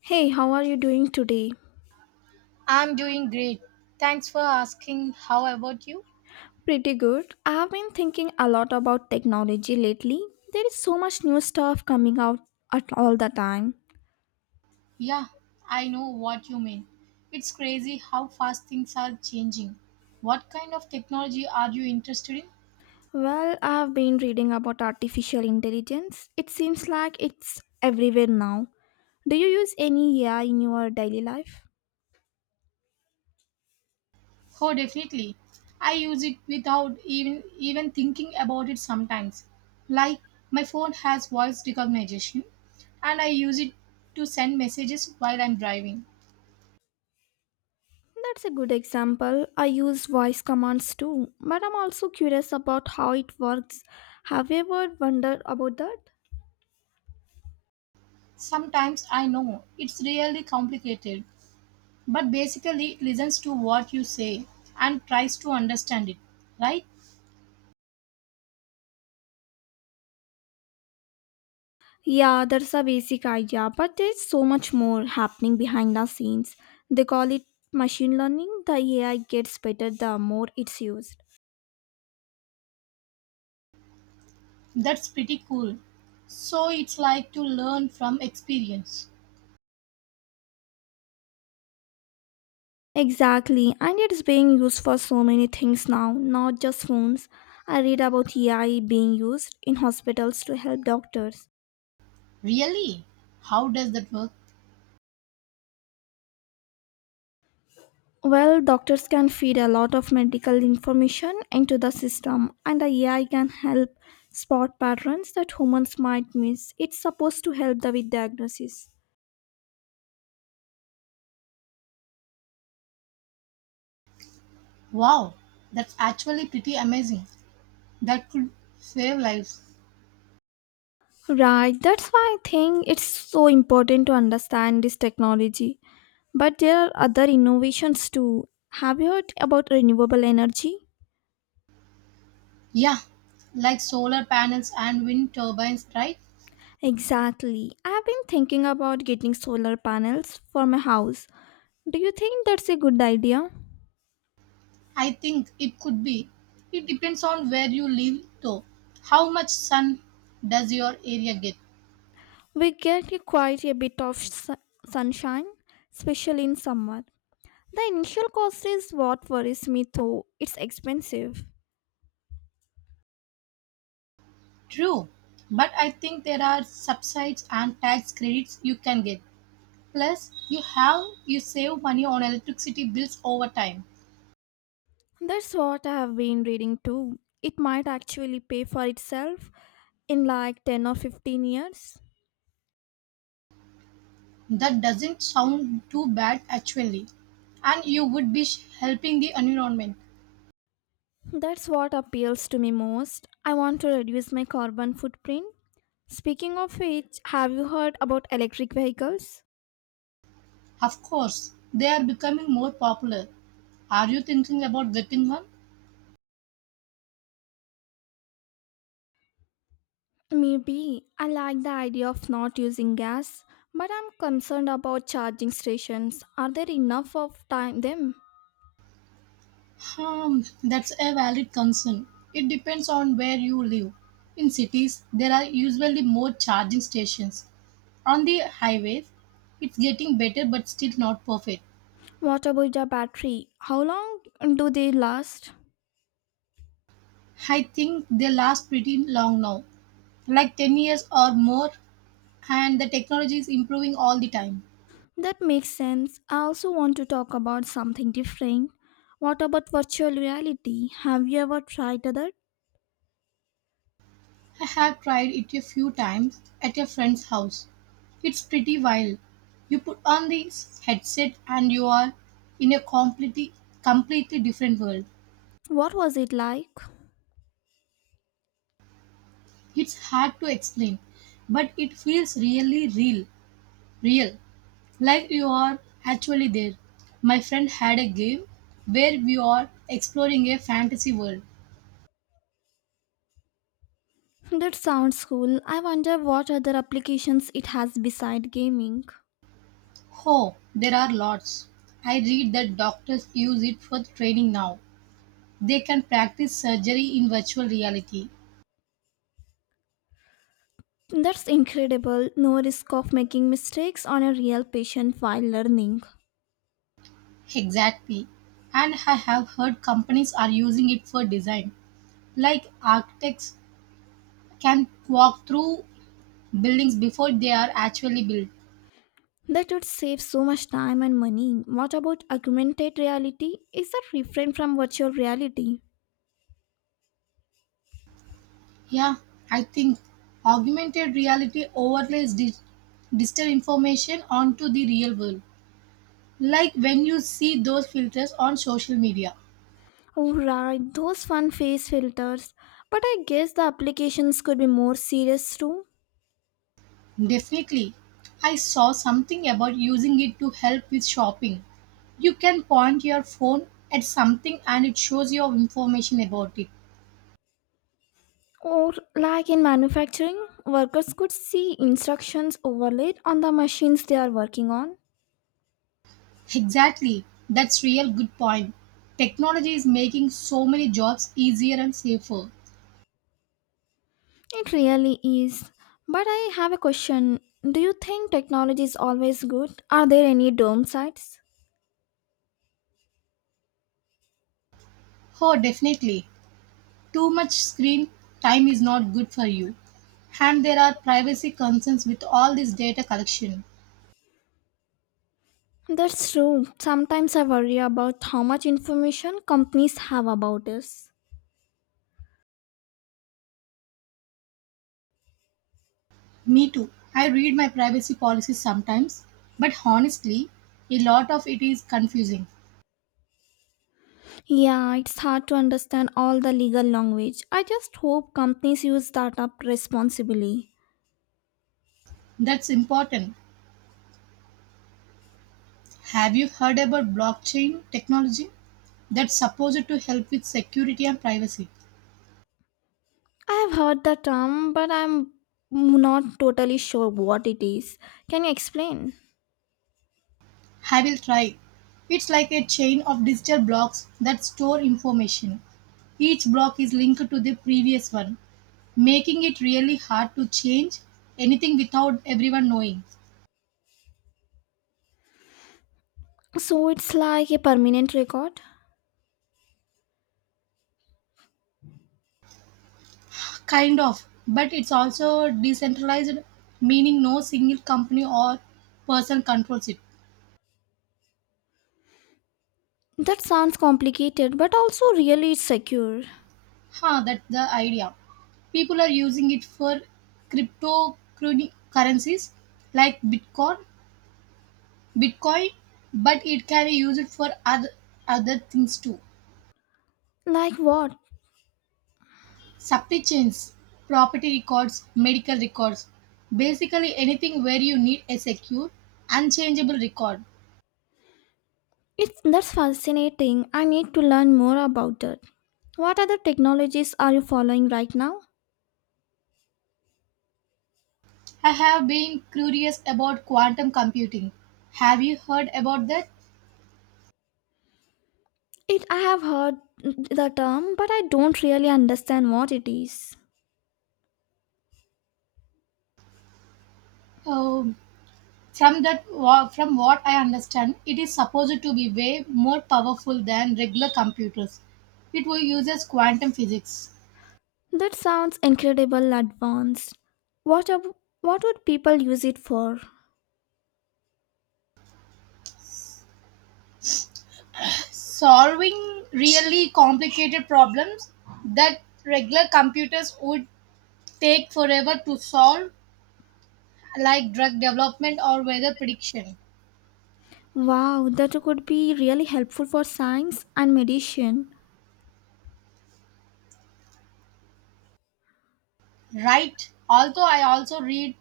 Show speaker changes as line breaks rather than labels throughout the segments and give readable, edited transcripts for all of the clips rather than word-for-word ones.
Hey, how are you doing today?
I'm doing great. Thanks for asking. How about you?
Pretty good. I have been thinking a lot about technology lately. There is so much new stuff coming out at all the time.
Yeah, I know what you mean. It's crazy how fast things are changing. What kind of technology are you interested in?
Well, I have been reading about artificial intelligence. It seems like it's everywhere now. Do you use any AI in your daily life?
Oh, definitely. I use it without even thinking about it sometimes. Like my phone has voice recognition and I use it to send messages while I'm driving.
That's a good example. I use voice commands too, but I'm also curious about how it works. Have you ever wondered about that?
Sometimes I know it's really complicated, but basically, it listens to what you say and tries to understand it, right?
Yeah, that's a basic idea, but there's so much more happening behind the scenes. They call it machine learning. The AI gets better the more it's used.
That's pretty cool. So it's like to learn from experience.
Exactly, and it's being used for so many things now, not just phones. I read about AI being used in hospitals to help doctors.
Really? How does that work?
Well, doctors can feed a lot of medical information into the system, and the AI can help spot patterns that humans might miss. It's supposed to help the with diagnosis.
Wow, that's actually pretty amazing. That could save lives.
Right, that's why I think it's so important to understand this technology. But there are other innovations too. Have you heard about renewable energy?
Yeah, like solar panels and wind turbines, right?
Exactly. I've been thinking about getting solar panels for my house. Do you think that's a good idea?
I think it could be. It depends on where you live, though. How much sun does your area get?
We get quite a bit of sunshine, especially in summer. The initial cost is what worries me though. It's expensive.
True, but I think there are subsides and tax credits you can get. Plus, you have you save money on electricity bills over time.
That's what I have been reading too. It might actually pay for itself in like 10 or 15 years.
That doesn't sound too bad actually. And you would be helping the environment.
That's what appeals to me most. I want to reduce my carbon footprint. Speaking of which, have you heard about electric vehicles?
Of course, they are becoming more popular. Are you thinking about getting one?
Maybe I like the idea of not using gas, but I'm concerned about charging stations. Are there enough of time them?
That's a valid concern. It depends on where you live. In cities, there are usually more charging stations. On the highways, it's getting better but still not perfect.
What about the battery? How long do they last?
I think they last pretty long now, like 10 years or more, and the technology is improving all the time.
That makes sense. I also want to talk about something different. What about virtual reality? Have you ever tried that?
I have tried it a few times at a friend's house. It's pretty wild. You put on this headset and you are in a completely different world.
What was it like?
It's hard to explain, but it feels really real, like you are actually there. My friend had a game where we are exploring a fantasy world.
That sounds cool. I wonder what other applications it has beside gaming.
Oh, there are lots. I read that doctors use it for training now. They can practice surgery in virtual reality.
That's incredible. No risk of making mistakes on a real patient while learning.
Exactly. And I have heard companies are using it for design. Like architects can walk through buildings before they are actually built.
That would save so much time and money. What about augmented reality? Is that different from virtual reality?
Yeah, I think augmented reality overlays digital information onto the real world, like when you see those filters on social media.
Oh, right, those fun face filters. But I guess the applications could be more serious too.
Definitely, I saw something about using it to help with shopping. You can point your phone at something and it shows you information about it.
Or, like in manufacturing, workers could see instructions overlaid on the machines they are working on.
Exactly, that's real good point. Technology is making so many jobs easier and safer.
It really is. But I have a question. Do you think technology is always good? Are there any downsides?
Oh, definitely. Too much screen time is not good for you. And there are privacy concerns with all this data collection.
That's true. Sometimes I worry about how much information companies have about us.
Me too. I read my privacy policies sometimes, but honestly, a lot of it is confusing.
Yeah, it's hard to understand all the legal language. I just hope companies use that up responsibly.
That's important. Have you heard about blockchain technology? That's supposed to help with security and privacy.
I have heard the term, but I'm not totally sure what it is. Can you explain?
I will try. It's like a chain of digital blocks that store information. Each block is linked to the previous one, making it really hard to change anything without everyone knowing.
So it's like a permanent record?
Kind of, but it's also decentralized, meaning no single company or person controls it.
That sounds complicated, but also really secure.
Huh, that's the idea. People are using it for cryptocurrencies like Bitcoin, but it can be used for other things too.
Like what?
Supply chains, property records, medical records, basically anything where you need a secure, unchangeable record.
It's that's fascinating. I need to learn more about it. What other technologies are you following right now?
I have been curious about quantum computing. Have you heard about that?
It I have heard the term, but I don't really understand what it is.
Um, from that, from what I understand, it is supposed to be way more powerful than regular computers. It will uses quantum physics,
That sounds incredible advanced. What ab- what would people use it for?
solving really complicated problems that regular computers would take forever to solve, like drug development or weather prediction,
Wow, that could be really helpful for science and medicine.
right? Although I also read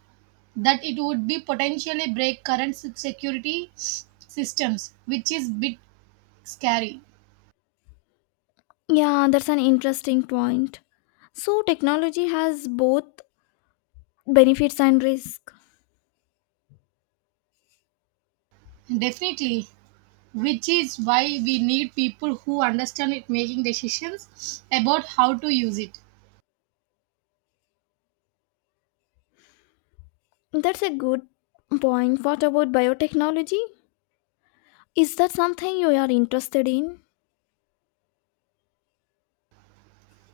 that it would be potentially break current security systems, which is bit scary.
Yeah, that's an interesting point. So, technology has both benefits and risk.
Definitely, which is why we need people who understand it making decisions about how to use it.
That's a good point. What about biotechnology? Is that something you are interested in?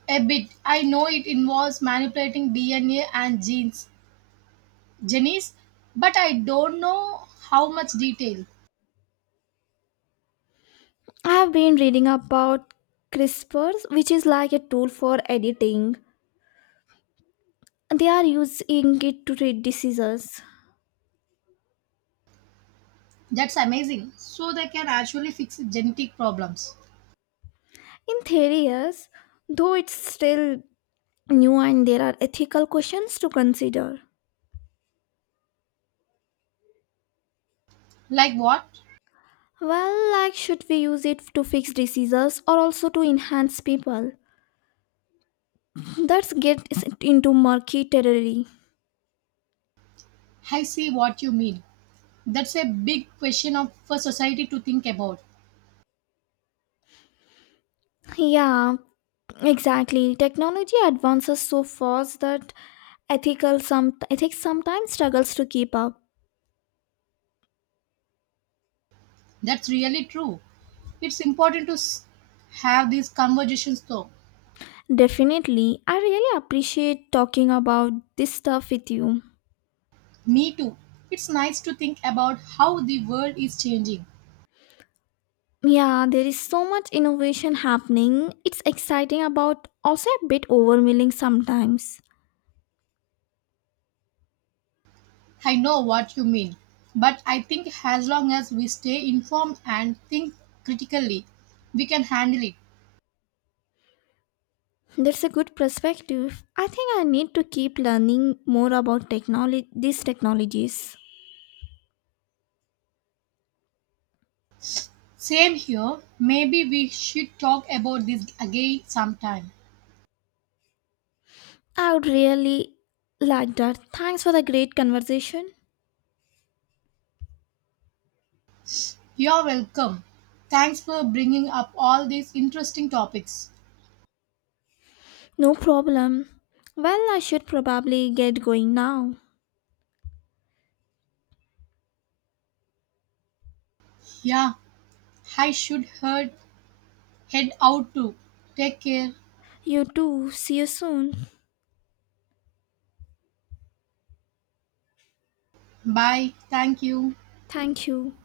A bit. I know it involves manipulating DNA and genes, genies, but I don't know how much detail.
I have been reading about CRISPRs, which is like a tool for editing. They are using it to treat diseases.
That's amazing. So they can actually fix genetic problems.
In theory, yes, though it's still new and there are ethical questions to consider.
Like what?
Well, like, should we use it to fix diseases or also to enhance people? That's get into murky territory.
I see what you mean. That's a big question of, for society to think about.
Yeah, exactly. Technology advances so fast that ethical some ethics sometimes struggles to keep up.
That's really true. It's important to have these conversations though.
Definitely, I really appreciate talking about this stuff with you.
Me too. It's nice to think about how the world is changing.
Yeah, there is so much innovation happening. It's exciting about also a bit overwhelming sometimes.
I know what you mean. But I think as long as we stay informed and think critically, we can handle it.
That's a good perspective. I think I need to keep learning more about technology these technologies.
Same here. Maybe we should talk about this again sometime.
I would really like that. Thanks for the great conversation.
You're welcome. Thanks for bringing up all these interesting topics.
No problem. Well, I should probably get going now.
Yeah, I should head out too. Take care.
You too. See you soon.
Bye. Thank you.
Thank you.